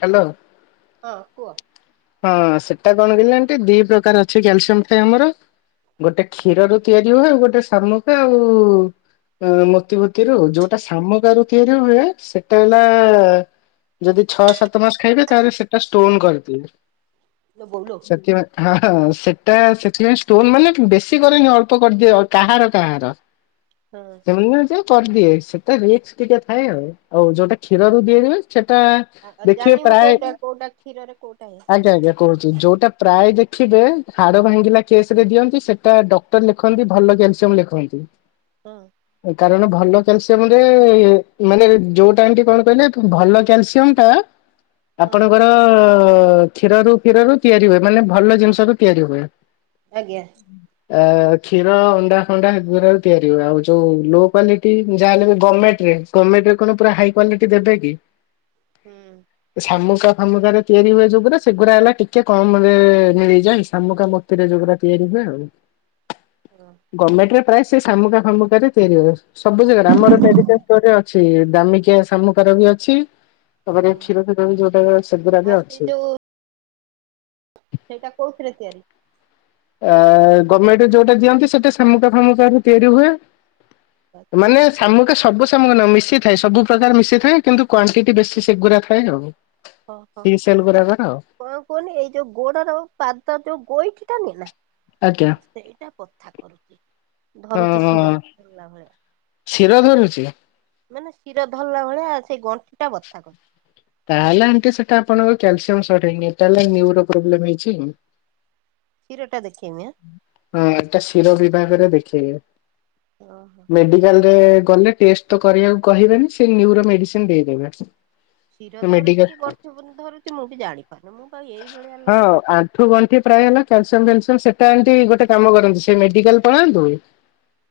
Hello. ହଁ କୁହ ହଁ ସେଟା କଣ କିଲ ଏ ଦି ପ୍ରକାର ଅଛି କ୍ୟାଲସିୟମ ଟଏ ଆମର ଗୋଟେ କ୍ଷୀର ର ତିଆରି ହୁଏ ଗୋ ଗୋଟେ ଶମୁକା ଆଉ ମୋତିଭତି ର ଯୋଉଟା ଶାମକ ରୁ ତିଆରି ହୁଏ ସେଟା ହେଲା ଯଦି ଛଅ ସାତ ମାସ ଖାଇବେ ତାହେଲେ ସେଟା ଷ୍ଟୋନ କରିଦିଏ। ଲୋ ବୋଉଲୋ ସେ ହଁ ସେଟା ଷ୍ଟୋନ ମାନେ ବେଶୀ କରେନି ଅଳ୍ପ କରିଦିଏ କାହାର କାହାର ହଁ ସେମାନେ ସେଟ ରିକ୍ସ ଟିକେ ଥାଏ ଆଉ ଯୋଉଟା କ୍ଷୀରରୁ ତିଆରି ହୁଏ ଆଉ ଜାଣିବ ମୁୁଁ କୋଉଟା କୋଉଟା କ୍ଷୀର ଆଜ୍ଞା ଆଜ୍ଞା କହୁଛୁ ଯୋଉଟା ପ୍ରାୟ ଦେଖିବେ ହାଡ ଭାଙ୍ଗିଲା କେସ ରେ ଦିଅନ୍ତି ସେଟା ଡକ୍ଟର ଲେଖନ୍ତି ଭଲ କ୍ୟାଲସିୟମ ଲେଖନ୍ତି। ହଁ ଏ କାରଣ ଭଲ କାଲସିୟମରେ ମାନେ ଯୋଉଟା ଏମ କଣ କହିଲେ ଭଲ କ୍ୟାଲସିୟମ ଟା ହଁ ଆପଣଙ୍କର କ୍ଷୀରରୁ କ୍ଷୀରରୁ ତିଆରି ହୁଏ ମାନେ ଭଲ ଜିନିଷ ରୁ ତିଆରି ହୁଏ। ଆଜ୍ଞା। ଆ କ୍ଷୀର ଅଣ୍ଡା ଫଣ୍ଡା ହେଗୁରା ବି ତିଆରି ହୁଏ ଆଉ ଯୋଉ ଲୋ କ୍ୱାଲିଟି ଯାହାଲେ ବି ଗମେଣ୍ଟରେ ଏ ଗମେଣ୍ଟରେ କଣ ପୁରା ହାଇ କ୍ଵାଲିଟି ଦେବେ କି ହୁଁ। ଏ ଶାମୁକା ଫାମୁକାରେ ତିଆରି ହୁଏ ଯୋଉଗୁଡ଼ା ସେଗୁଡା ହେଲା ଟିକେ କମରେ ମିଳିଯାଏ ଶାମୁକା ମୋତିରେ ଯୋଉଗୁଡା ତିଆରି ହୁଏ ଆଉ। ହଁ ଗମେଣ୍ଟରେ ପ୍ରାୟେ ସେ ସାମୁକା ଫାମୁକାରେ ତିଆରି ହବ ସବୁ ଜାଗାରେ ଆମର ମେଡିକାଲ ଷ୍ଟୋରରେ ଅଛି ଦାମିକିଆ ସାମୁକା କା ବି ଅଛି ତାପରେ ହଁ କ୍ଷୀର ଫୀର ବି ଯୋଉଟାରେ ସେଗୁରା ଆଉ ବି ସେ ଅଛି। ଯୋଉ ସେଇଟା କୋଉଥିରେ ତିଆରି? ଆ ଗମେଣ୍ଟରେ ଯୋଉଟା ଦିଅନ୍ତି ସେଟା ଶାମୁକା ଫାମୁକାରୁ ତିଆରି ହୁଏ। ଆଛା ମାନେ ଶାମୁକା ସବୁ ସାମୁକା ନୁହଁ ମିଶ୍ ମିଶିଥାଏ ସବୁ ପ୍ରକାର ମିଶିଥାଏ କିନ୍ତୁ କ୍ୱାଣ୍ଟିଟି ବେଶୀ ସେଗୁଡା ଥାଏ ଆଉ। ଓହୋ ସି ସେଲ୍ ଏ ସେଇ ଗୁରାକର ଆଉ କଣ କୁହନି ଏଇ ଯୋଉ ଗୋଡର ପାଦ ଯୋଉ ଗୋଇଠି ଟା ନୁହେଁ ନା। ଆଜ୍ଞା ହଁ ସେଇଟା ବଥା କରୁଚି ଧରୁଚି ଶୀର ହେଲା ଭଳିଆ। ଶୀର ଧରୁଚି? ମାନେ ଶୀର ଧରଲା ଭଳିଆ ସେଇ ଗଣ୍ଠିଟା ବଥା କରଚି। ତାହେଲେ ଆଣ୍ଟି ସେଟା ଆପଣଙ୍କ କ୍ୟାଲସିୟମ ସଟ୍ ହେଇନି ଏଟା ହେଲା ନ୍ୟୁରୋ ପ୍ରୋବ୍ଲେମ ହେଇଛି। ଶୀର ହଁ ଏଟା ଶୀର ବିଭାଗରେ ଓହୋ। ଦେଖେଇବେ ମେଡିକାଲରେ କଲେ ଟେଷ୍ଟ ତ କରିବାକୁ କହିବେନି ସେ ନ୍ୟୁର ମେଡିସିନ ଦେଇଦେବେ। ଶୀର ଧରୁଚି ମେଡିକାଲ କି ଗଣ୍ଠି ବନି ଧରୁଚି ମୁଁ ବି ଜାଣିି ହଁ ଆଣ୍ଠୁ ଗଣ୍ଠି ପ୍ରାୟ ହେଲା କ୍ୟାଲସିଅମ ଯନସ୍ ସେଟା ଏମତି ଗୋଟେ କାମ କରନ୍ତୁ ସେ ମେଡିକାଲ ପଳାନ୍ତୁ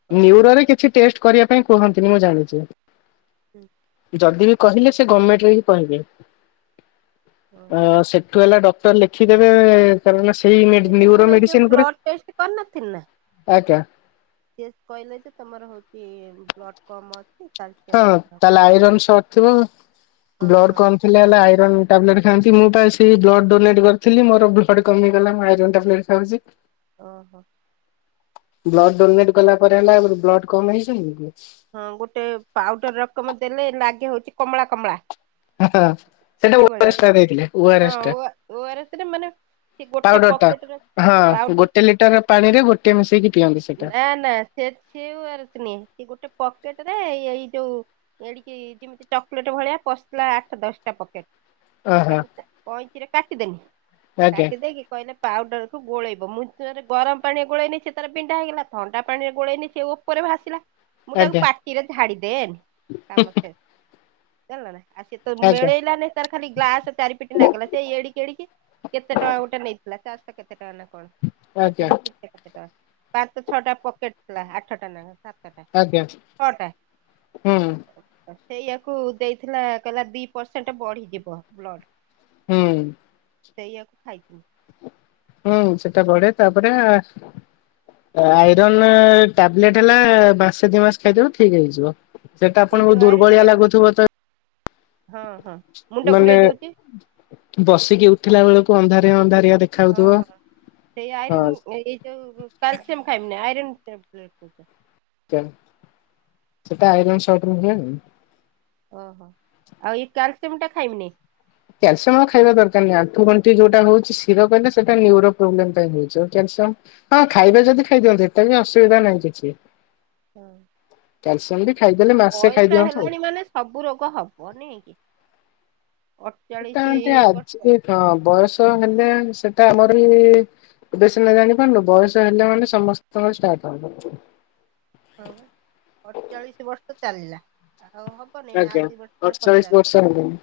ହଁ। ନ୍ୟରୋରେ କିଛି ଟେଷ୍ଟ କରିବା ପାଇଁ କୁହନ୍ତିନି ମୁଁ ଜାଣିଚି। ଉଁ ଯଦି ବି କହିଲେ ସେ ଗମେଣ୍ଟରେ ହି କହିବେ ହଁ ଅ-ସେଠୁ ହେଲା ଡକ୍ କ୍ଟର ଲେଖିଦେବେ କାରଣ ହେଲା ସି କିନ୍ତୁ ମୁଁ ଏଇ ଯୋଉ ବ୍ଲଡ଼ ଟେଷ୍ଟ କରିନଥିଲି ନା ଆଜ୍ଞା ସିଏସ୍ କହିଲେ ଯେ ତମର ହୋଉଚି ବ୍ଲଡ କମ ଅ ହଁ ତାହେଲେ ଆଇରନ୍ ସଟ୍ ଥିବ ହଁ ବ୍ଲଡ ହଁ କମ୍ ଥିଲା ମାନେ ଆଇରନ୍ ଟାବଲେଟେ ଖାନ୍ତି ମୁଁ ପା ଏ ସେଇ ବ୍ଲଡ ଡୋନେଟ୍ କରଥିଲି ମୋର ବ୍ଲଡ କମିଗଲା ମୁଁ ଆଇରନ୍ ଟାବଲେଟ୍ ଖାଉଚି। ଓହୋ। ବ୍ଲଡ୍ ଡୋନେଟ୍ କଲା ପରେ ହେଲା ଆଗରୁ ବ୍ଲଡ କମ ହେଇଯାଇ ନଥିବ? ହଁ ଗୋଟେ ପାଉଡର ରକମ ଦେଲେ ଲାଗେ ହୋଉଚି କମଳା କମଳା। ଆହା ସେଟା ଫୁଟି ଭଳିଆ ଓଆରେସଟା ଦେଇଥିଲେ ହଁ ଓଆରେସଟା। ଓ ଆର ଏସ ରେ ମାନେ ସେ ଗୋଟେ ପକେଟରେ ହଁ ପାଉଡର ଗୋଟେ ଲିଟର ପାଣିରେ ଗୋଟିଏ ମିଶେଇକି ପିଅନ୍ତି ସେଇଟା। ଏଇ ଗୋଟେ ପ ପକେଟରେ ଏଇ ଯୋଉ ଏଡିକି ଯିମିତି ଚକୋଲେଟ ଭଳିଆ ପଶିଥିଲା ଆଠ ଦଶଟା ପକେଟ। ଓହୋ ତାକୁ ଚା-କଇଁଚିରେ କାଟିଦେନି ଆଜ୍ଞା। କାଟିଦେଇକି କହିଲେ ପାଉଡରକୁ ଗୋଳେଇବ ମୁଁ ଥରେ ଗରମ ପାଣିଏ ଗୋଳେଇନି ସିଏ ତାର ପିଣ୍ଡା ହେଇଗଲା ଥଣ୍ଡା ପାଣିରେ ଗୋଳେଇନି ସିଏ ଉପରେ ଭାସିଲା ମୁଁ ତାକୁ ଆଜ୍ଞା ପାଟିରେ ଝାଡି ଦେଏନି କାମ ଶେଷ, ଜାଣଲନା। ଆ ସିଏ ତ ଆଜ୍ଞା ମିଳେଇଲା ନେଇ ତାର ଖାଲି ଗ୍ଲାସ ଚାରି ପିଟି ନାଗିଗଲା ସେଇ ଏଡିକି ଏଡିକି କେତେ ଟଙ୍କା ଗୋଟେ ନେଇଥିଲା ଚାରସ କେତେ ଟଙ୍କା ନା କଣ ଚାରସ ଆଜ୍ଞା ନା ତିନିଶ କେତେ ଟଙ୍କା। ପାଞ୍ଚ ଛଅଟା ପକେଟ ଥିଲା ଆଠଟା ନାଖା ସାତଟା। ଆଜ୍ଞା ଛଅଟା ହୁଁ। ସେଇଆକୁ ଦେଇଥିଲା କଇଲା ଦି ପର୍ସେଣ୍ଟ ବଢିଯିବ ବ୍ଲଡ୍। ହୁଁ। ସେଇଆକୁ ଖାଇଥିନି। ହୁଁ ସେଟା ବଢେ ତାପରେ ଆଇରନ୍ ଏ ଟାବଲେଟ୍ ହେଲା ମାସେ ଦି ମାସ ଖାଇଥିବ ଠିକ ହେଇଯିବ ସେଟା ଏଇ ଆପଣଙ୍କୁ ଯୋଉ ଆଇରନ୍ ଦୁର୍ବଳିଆ ଲାଗୁଥିବ ତ ହଁ ହଁ ମୁଣ୍ଡ ମାନେ ଘୁରେଇ ଦଉଛି ବସିକି ଉଠିଲା ବେଳକୁ ଅନ୍ଧାରିଆ ଅନ୍ଧାରିଆ ହଁ ଦେଖାଯାଉଥିବ ହଁ ସେଇ ଆଇରନ୍ ହଁ ଏ ଏଇ ଯୋଉ କାଲସିୟମ ଖାଇବୁ ନାହିଁ ଆ [inaudible] ଚେନ ସେଟା ଆଇରନ ଶଟ୍ ହୁଏ। ଓହୋ ଆଉ ଏଇ କ୍ୟାଲସିଅମ ଟା ଖାଇବିନି। କ୍ୟାଲସିଅମ ଆଉ ଖାଇବା ଦରକାରନାହିଁ ଆଣ୍ଠୁଗଣ୍ଠି ଯଉଟା ହଉଛି ଶିରକହିଲେ ସେଟା ନ୍ୟୁରୋ ପ୍ରୋବ୍ଲେମ ପାଇଁ ହଉଛି ହଁ ଖାଇବା ଯଦି ଖାଇଦିଅନ୍ତୁ ଏତ ବିି ଅସୁବିଧା ନାହିଁ କିଛି। କ୍ୟାଲସିୟମ ବି ଖାଇଦେଲେ [inaudible] ମାସେ ବୟସ ଖାଇଦିଅନ୍ତୁ ଆଉ। ହେଲାଣି ମାନେ ସବୁ ରୋଗ ହବ ନେଇ କି। ସେଟା ଅଠଚାଳିଶି ଆଣ୍ଟୀ ବର୍ଷ ଆଜି ହଁ ବୟସ ହେଲେ ସେଟା ଆମରି ଏବେ ସିନା ନା ଜାଣି ପାରୁନୁ ବୟସ ହେଲେ ମାନେ ସମସ୍ତଙ୍କର ଷ୍ଟାର୍ଟ ହବ। ହଁ ବା ଅଟଚାଳିଶ ବର୍ଷ ଚାଲିଲା ଆଉ ଆଜ୍ଞା ହବନିନାଆଉ ଦି ବର୍ଷ ପରେ ଅଠଚାଳିଶ ବର୍ଷ ପଚାଶ ହବ ହେଲାଣି।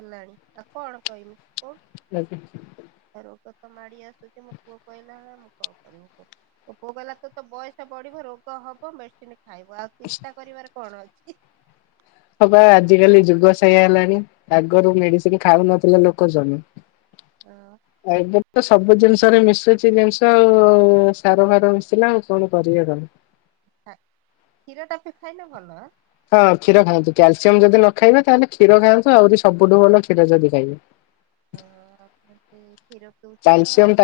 ହେଲାଣି ଆଉ କଣ କହିମି। କହୁନୁ। [inaudible] ରୋଗ ତ ମାଡି ଆସୁଛି ମୋ ପୁଅ କହିଲା ଭଳିଆ ମୁଁ କଣ କରିବି କୁହ ମୋ ପୁଅ କହିଲା ତୋ ତ ବୟସ ବଢିବ ରୋ ରୋଗ ହବ ମେଡିସିନ ଖାଇବ ଆଉ ଚିନ୍ତା କରିବାର କଣ ଅଛି। ହଁ ବା ଆଜ କାଲି ଯୁଗ ସେଇଆ ହେଲାଣି ଆଗରୁ ମେଡିସିନି ଖାଉନଥିଲେ ଲୋକ ଜଣେ ହଁ ଏବେ ତ ସବୁ ଜିନିଷରେ ମିଶୁଛି ଜିନିଷ ଆଉ ସାର ଫାର ମିଶିଲା ଆଉ କଣ କରିିବା ର। କ୍ଷୀର ଟାପି ଖାଇଲେ ଭଲ। ହଁ କ୍ଷୀର ଖାଆନ୍ତୁ କ୍ୟାଲସିୟମ ଯଦି ନ ଖାଇବେ ତାହେଲେ କ୍ଷୀର ଖାଆନ୍ତୁ ଆହୁରି ସବୁଠୁ ଭଲ କ୍ଷୀର ଯଦି ଖାଇବେ। ହଁ ସେ କ୍ଷୀର ପିଉଛୁ ତ ଆଉ। କ୍ୟାଲସିୟମ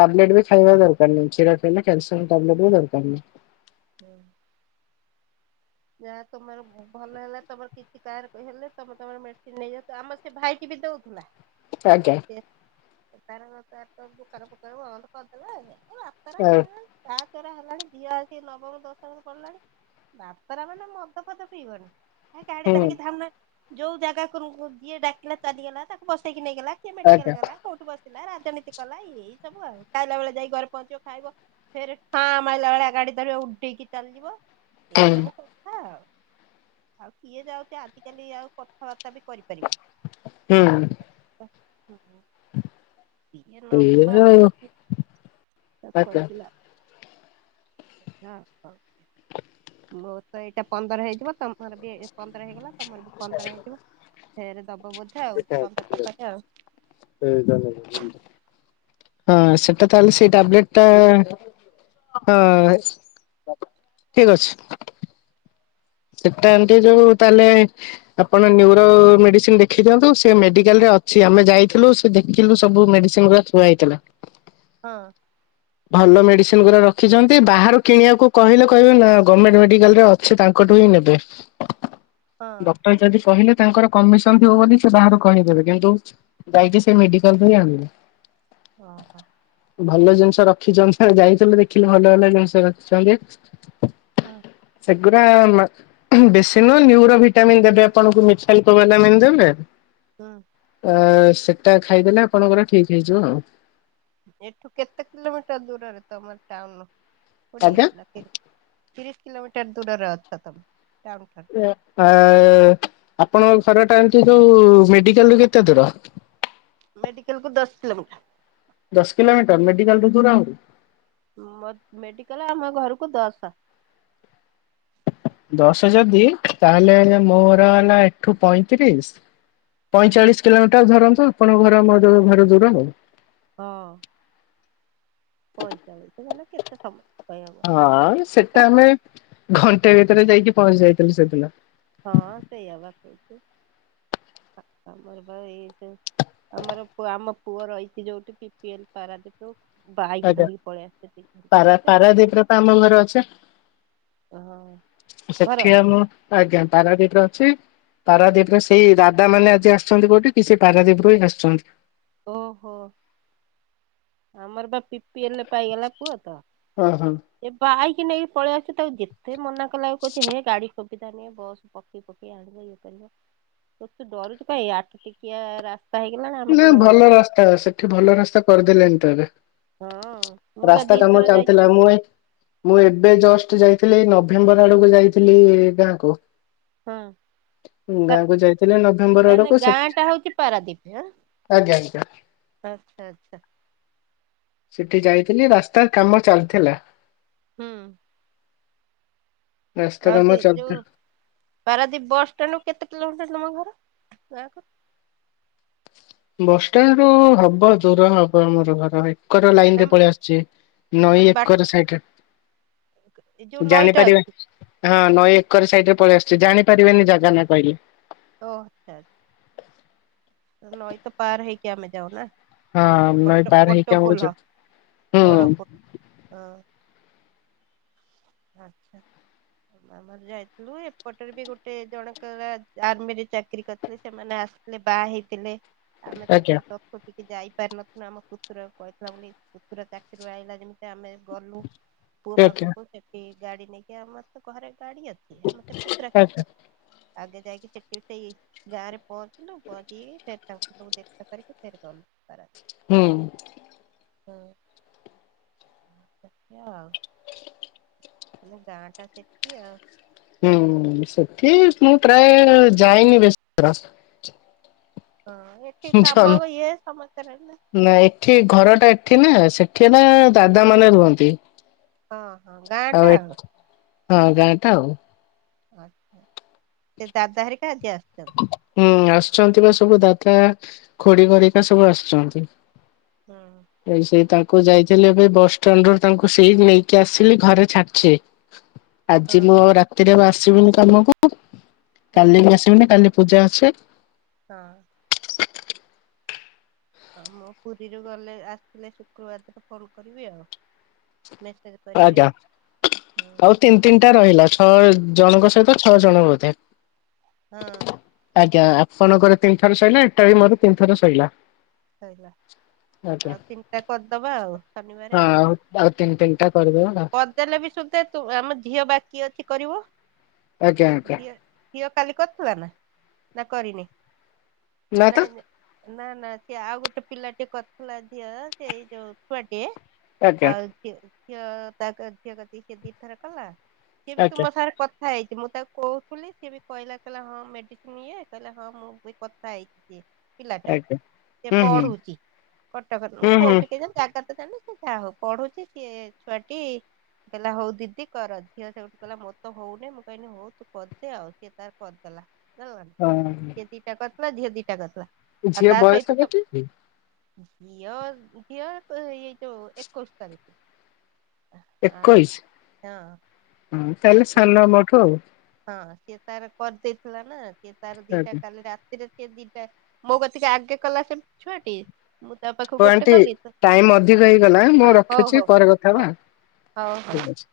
ଟାବଲେଟ ବି ଖାଇବା ଦରକାର ନାହିଁ। ଛାଡିବାକୁ ହେଲେ କ୍ୟାଲସିୟମ ଟାବଲଟେ ବି ଦରକାର ନାହିଁ। ହୁଁ [inaudible] ଯାହା ତମର ଭଲ ହେଲା ତମର କିଛି କାହାର ହେଲେ ତମେ ତମର ମେସିନ ନେଇଯାଉଚ ଆମର ସେ ଭାଇଟି ଦଉଥିଲା ଆଜ୍ଞା ସେ ଦୋକାନ ଫୋକାନ ବନ୍ଧ କରଦେବା ହୁଁ, ହେଲାଣି ଝିଅ ଆସି ନବମ ଦଶମ ପଡିଲାଣି ବାତରା ମାନେ ମଦ ଫଦ ପିଇବନି ଗାଡି ହୁଁ ଧରିକି ଧଉନା ଯୋଉ ଜାଗା ଯିଏ ଡାକିଲା ଚାଲିଗଲା ତାକୁ ବସେଇକି ନେଇଗଲା କିିଏ ମେଡିକାଲ ଆଜ୍ଞା ଗଲା କଉଠୁ ବସ ରାଜନୀତି କଲା ଏଇ ସବୁ ଆଉ ଖାଇଲା ବେଳେ ଯାଇ ଘରେ ପହଞ୍ଚିବ ଖାଇବ ଫେରେ ଫାଁ ମାଇଲା ଭଳିଆ ଗା କେତେଳେ ଉଠେଇକି ଚାଲିଯିବ ଏଇ ହୁଁ ସବୁ। ଆ ଆଉ କିଏ ଯାଉଛି ଆଜିକାଲି ଆଉ କଥାବାର୍ତ୍ତା ବି କରିପାରିବୁ। ହୁଁ ହୁଁ ଏ ନ ଏଇଆ ଆଉ। ବାଛି [inaudible] ତ ଆଜ୍ଞା। କହିଥି ଲଥିଲା ବହୁତ? ଏଇଟା ପନ୍ଦର ହେଇଯିବ ତମର ବି ପନ୍ଦର ହେଇଗଲା ତମର ବି ପନ୍ଦର ହେଇଯିବ ଫେରେ ଦବ ବୋଧେ ଆଉ ସେଟା ପନ୍ଦରଟା ପରେ ଆଉ ସେ ତା ହଁ ସେଟା ତାହେଲେ ସେଇ ଟାବଲେଟ ଟା ହଁ ଠିକ ଅଛି। ସେଟା ଏମତି ଯୋଉ ତାହଲେ ଆପଣ ନିୟୁର ମେଡିସିନ ଦେଖି ଦିଅନ୍ତୁ ସେ ମେଡିକାଲରେ ଅଛି ଆମେ ଯାଇଥିଲୁ ସେ ଦେଖିଲୁ ସବୁ ମେଡିସିନ ଗୁରା ଥୁଆ ହେଇଥିଲା। ହଁ, ଭଲ ମେଡିସିନ ଗୁରା ରଖିଛନ୍ତି ବାହାରୁ କିଣିବାକୁ କହିଲେ କହିବେ ନା ଗଭର୍ଣ୍ଣମେଣ୍ଟ ମେଡିକାଲ ରେ ଅଛି ତାଙ୍କଠୁ ହିଁ ନେବେ ହଁ। ଡକ୍ଟର ଯଦି କହିଲେ ତାଙ୍କର କମିଶନ ଥିବ ବୋଲି ସେ ବାହାରୁ କହିଦେବେ କିନ୍ତୁ ଯାଇକି ସେ ମେଡିକାଲ ଧରି ଆଣିବେ। ଓ ହୋ, ଭଲ ଜିନିଷ ରଖିଛନ୍ତି ଯାଇଥିଲେ ଦେଖିଲେ ଭଲ ଭଲ ଜିନିଷ ରଖିଛନ୍ତି। ହଁ ସେଗୁରା ମା ବେଶୀ ନୁହଁ ନ୍ୟୁରୋ ଭିଟାମିନ ଦେବେ ଆପଣଙ୍କୁ ମିଠାଲ କଲାମନ୍ ଦେବେ। ହୁଁ ଅ ସେଟା ଖାଇଦେଲେ ଆପଣଙ୍କର ଠିକ ହେଇଯିବ ଆଉ। ଏଠୁ କେତେ କିଲୋମିଟର ଦୂରରେ ତମର ଟାଉନ କୋଡ଼ିଏ ଆଜ୍ଞା? ନା କେ ତିରିଶ କିଲୋମିଟର ଦୂରରେ ଅଛ ତମେ ଟାଉନ ଠାରୁ। ଆ। ଆପଣଙ୍କ ଘରଟା ଏମତି ଯୋଉ ମେଡିକାଲ ରୁ କେତେ ଦୂର? ମେଡିକାଲକୁ ଦଶ କିଲୋମିଟର। ଦଶ କିଲୋମିଟର, ମେଡିକାଲ ରୁ ଦୂର ଆହୁରି। ମ ମେଡିକାଲ ଆମ ଘରକୁ ଦସ। ଦଶ ଯଦି ତାହେଲେ ମୋର ହେଲା ଏଠୁ ପଇଁତିରିଶ ପଇଁଚାଳିଶ କିଲୋମିଟର ଧରନ୍ତୁ ଆପଣଙ୍କ ଘର [unintelligible] ଘର ଦୂର ଆଉ। ହଁ ପଇଁଚାଳିଶି ମାନେ କେତେ ସମୟ? କହିବାକୁ ଗଲେ ହଁ ସେଟା ଆମେ ଘଣ୍ଟେ ଭିତରେ ଯାଇକି ପହଞ୍ଚି ଯାଇଥିଲୁ ସେଦିନ। ହଁ ସେଇଆ ବା କହୁଛି ଆମର ବା ଏଇ ଯୋଉ ଆମର ଆମ ପୁଅ ରହିଛି ଯୋଉଠି ପି ପି ଏଲ ପାରାଦୀପରୁ ବାଇକ ଆଜ୍ଞା ଧରିିକି ପଳେଇ ପାରା ଆସୁଛି [unintelligible] ସେଠିଆ ମୁଁ ଆଜ୍ଞା ପାରାଦୀରେ ଅଛି। ପାରାଦୀପରେ ସେଇ ଦାଦା ମାନେ ଆଜି ଆସୁଛନ୍ତି, କୋଉଠି କି ସେଇ ପାରାଦ୍ୱୀପରୁ ହିଁ ଆସୁଛନ୍ତି। ଓହୋ। ଆମର ବା ପି ପି ଏଲ ପାଇଗଲା ପୁଅ ତ, ଓହୋ ଏ ବାଇକି ନେଇ ପଳେଇ ଆସୁଚି। ତାକୁ ଯେତେ ମନା କଲା ଆଉ କହୁଛି, ହେ ଗାଡି ସୁବିଧା ନୁହଁ। ବସ ପକେଇ ପକେଇ ଆଣିବ, ଇଏ କରିବ। ତୁ ଏତେ ଡରୁଚୁ କାଇଁ, ଆଠ ଟିକିଆ ରା ନା ଭଲ ରାସ୍ତା, ସେଠି ଭଲ ରାସ୍ତା କରିଦେଲେଣିି ତ ଏବେ। ହଁ ମୁଁ ବା ରାସ୍ତା କାମ ଦିଥର ଯାଇଛି ଚାଲିଥିଲା। ମୁ, ମୁଁ ଏବେ ଜଷ୍ଟ ଯାଇ ଥିଲି। ନଭେମ୍ବର ଆଡକୁ ଯାଇଥିଲି ଗାଁ କୁ। ହଁ, ଯାଇଥିଲେ ନଭେମ୍ବର ତାନେ ଆଡକୁ ସେ ଗାଁ ଟା ହଉଛି ପାରାଦୀପ। ଆଜ୍ଞା ଆଜ୍ଞା ଆଛା ଆଛା। ସେଠି ଯାଇଥିଲି, ରାସ୍ତାର କାମ ଚାଲିଥିଲା। ହୁଁ। ରାସ୍ତା ଆଉ କାମ ସେ ଯୋଉ, ଚାଲିଥିଲା ପାରାଦୀପ ବସଷ୍ଟାଣ୍ଡରୁ କେତେ କିଲୋମିଟର ତମ ଘର? ଗାଁକୁ। ବସଷ୍ଟାଣ୍ଡରୁ ହବ, ଦୂର ହବ ଆମର ଘର। ଏକର ଲାଇନ ରେ ତମ ପଳେଇ ଆସୁଛି। ନଈ ତମ ବା ଏକର ସାଇଡରେ ଏ ଯୋଉ ନଈଟା ଜାଣିପାରିବେ ଅଛି। ହଁ, ନଈ ଏକର ସାଇଡ ରେ ପଳେଇ ଆସୁଛି। ଜାଣିପାରିବେନି ଜାଗା ନା କହିଲେ। ଓ ଆଛା ଆଛା। ନଈ ତ ପାର ହେଇକି, ଆମେ ଯାଉ ନା। ହଁ ନଈ ପାର ହେଇଁକ [unintelligible] ହଛ ହ। ବଡ ପୋଲ ଆଛା। ଆମର ଯାଇଥିଲୁ, ଏପଟରେ ବି ଗୋଟେ ଜଣଙ୍କର ଆର୍ମି ରେ ଚାକିରି କରିଥିଲେ। ସେମାନେ ଆସିଥିଲେ ବାହା ହେଇଥିଲେ। ଆମେ ଆଜ୍ଞା ତାଙ୍କର ଚତୁର୍ଥୀକୁ ଯାଇ ପାର ନଥିଲୁ। ଆମ ପୁତୁର କହିଥିଲା ବୋଲି ପୁତୁରା ଚାକିରି ଆଇିଲା ଯେମିତି ଆମେ ଗଲୁ। ପୁଅ ଆଜ୍ଞା ପାଖକୁ ସେଠି ଗାଡି ନେଇକି। ଆମର ତ ଘରେ ଗାଡି ଅଛି। ଆମର ସେ ପୁତୁରା ଆଜ୍ଞା। [unintelligible] ଆଗେ ଯାଇକି ସେଠି ସେଇ ଗାଁରେ ପହଞ୍ଚିଲୁ ପହଞ୍ଚିକି ସେଇଠି ତାଙ୍କୁ ସବୁ ଦେଖା କରିକି, ଫେରେ ଗଲୁ ପାରାଦ୍ଵୀପ। ହୁଁ। ହୁଁ ଏମିତି ଆଉ। ଆମ ଗାଁ ଟା ସେଠି ଆଉ। ହୁଁ ସେଠି ମୁଁ ପ୍ରାୟ ଯାଇନି ବେଶ୍ ରାସ୍ ହଁ ଏଠି କାମ ଇଏ ସମସ୍ତେ ରହିଲେ। ଠି ନା ସେଠି ନା ହଁ। ଦାଦା ମାନେ ରୁହନ୍ତି। ହଁ ହଁ ଗାଁ ଟା ଆଉ। ହଁ ଗାଁ ଟା ଆଉ। ଆଚ୍ଛା ସେ ଦାଦା ହେରିକା କେଆ ହୁଁ ଆସୁଛନ୍ତି ବା ସବୁ ଦାଦା ଖୁଡି ଘରିକା ସବୁ ଆସୁଛନ୍ତି। ହୁଁ ଏଇ ସେଇ ତା ଙ୍କୁ ଯାଇଥିଲି ଏବେ ବସଷ୍ଟାଣ୍ଡରୁ ତାଙ୍କୁ ସେଇ ନେଇକି ଆସିଲି ଘରେ ଛାଡିଚି। ହଁ ଆଜି ମୁଁ ଆଉ ରାତିରେ ଆଉ ଆସିବିନି କାମକୁ ହଁ କାଲି ବି ଆସିବିନି କାଲି ପୂଜା ଅଛି। ହଁ। ହଁ ମୁଁ ପୁରୀରୁ ଗଲେ ଆସିିଲେ ଶୁକ୍ରବାର ଦିନ ଫୋନ୍ କରିବି ଆଉ। ମେସେଜ କରିବି। ଆଜ୍ଞା ହଁ ଆଉ ତିନି ତିନିଟା ରହିଲା ଛଅ ଆ- ଜଣଙ୍କ ସହିତ ଛଅ ଜଣ ବୋଧେ। ହଁ। ଆଜ୍ଞା ଆପଣଙ୍କର ତିନି ଥର ସଇଲା। ଏଟା ବି ମୋର ତିନି ଥର ସଇଲା। ସଇଲା ଆଉ ତିନିଟା କରିଦବା ଆଉ ହଁ ଶନିବାର ଆଉ। ଆଉ ତିନି ତିନିଟା କରିଦବା କରିଦେଲେ ବି ସୁଦେ ତୁ ଆମ ଝିଅ ବାକି ଅଛି କରିବ। ଆଜ୍ଞା ଆଜ୍ଞା। ଝିଅ ଝିଅ କାଲି କରିଥିଲା ନା ନା କରିନି ନା ତ ନା ନା। ସେ ଆଉ ଗୋଟେ ପିଲାଟେ କରିଥିଲା ଝିଅ ସେଇ ଯୋଉ ଛୁଆଟିଏ ଆଜ୍ଞା ଆଉ ସେ ଝିଅ ତାକ ଝିଅ କତିକି ସେ ଦି ଥର କଲା ସିଏ ବି ତୁମ ଆଜ୍ଞା। ସାଙ୍ଗରେ କ ଥା ହେଇଛି ମୁଁ ତାକୁ କହୁଥିଲି ସିଏ ବି କହିଲା କହିଲେ ହଁ ମେଡିସିନ ଇଏ କହିଲେ ହଁ ମୁଁ ବି କଥା ହେଇଛି। ପିଲାଟା ଆଜ୍ଞା ସେ ହୁଁ ହୁଁ ପଢୁଛି କଟକରେ ମୁଁ ହୁଁ ହୁଁ କୋଉଠି କେଜାଣି ଜାଗା ତ ଜା ଣିନି ସେ ଯାହା ହୋଉ ପଢୁଛି ସିଏ ଛୁଆଟି କହିଲା ହୋଉ ଦିଦି କର ଝିଅ ସେଉଠୁ କହିଲା ମୋରତ ହଉନି ମୁଁ କହିଲି ହୋଉ ତୁ କରିଦେ ଆଉ ସିଏ ତାର କରିଦେଲା। [unintelligible] ହଁ ସେ ଦିଟା କରିଦେଲା ଝିଅ ଦିଟା କରିଦେଲା। ଝିଅ ବୟସ କେତେ କି? ଝିଅ ଝିଅ କ ଏଇ ଯୋଉ ଏକୋଇଶ ତାକୁ। ହଁ। ଏକୋଇଶ ଆଉ ତାହେଲେ ସେ ସାନ ମୋ ଠୁ ଆଉ। ହଁ ସିଏ ତାର କରିଦେଇଥିଲା ନା ସିଏ ତାର ଦିଟା ଆଜ୍ଞା। କାଲି ରାତିରେ ସେ ଦିଟା ମୋ କତିିକି ଆଗେ କଲା କେମ୍ ଛୁଆଟି ମୁଁ ତା ପାଖକୁ ହଁ ଗୋଟେ ଆଣ୍ଟି କଲି ତ ଟାଇମ୍ ଅଧିକ ହେଇଗଲା ମୁଁ ହଁ ହଉ ରଖୁଛି ହଉ ପରେ କଥା ହଁ ହବା। ହଉ ହଉ। ଠିକ୍ ଅଛି।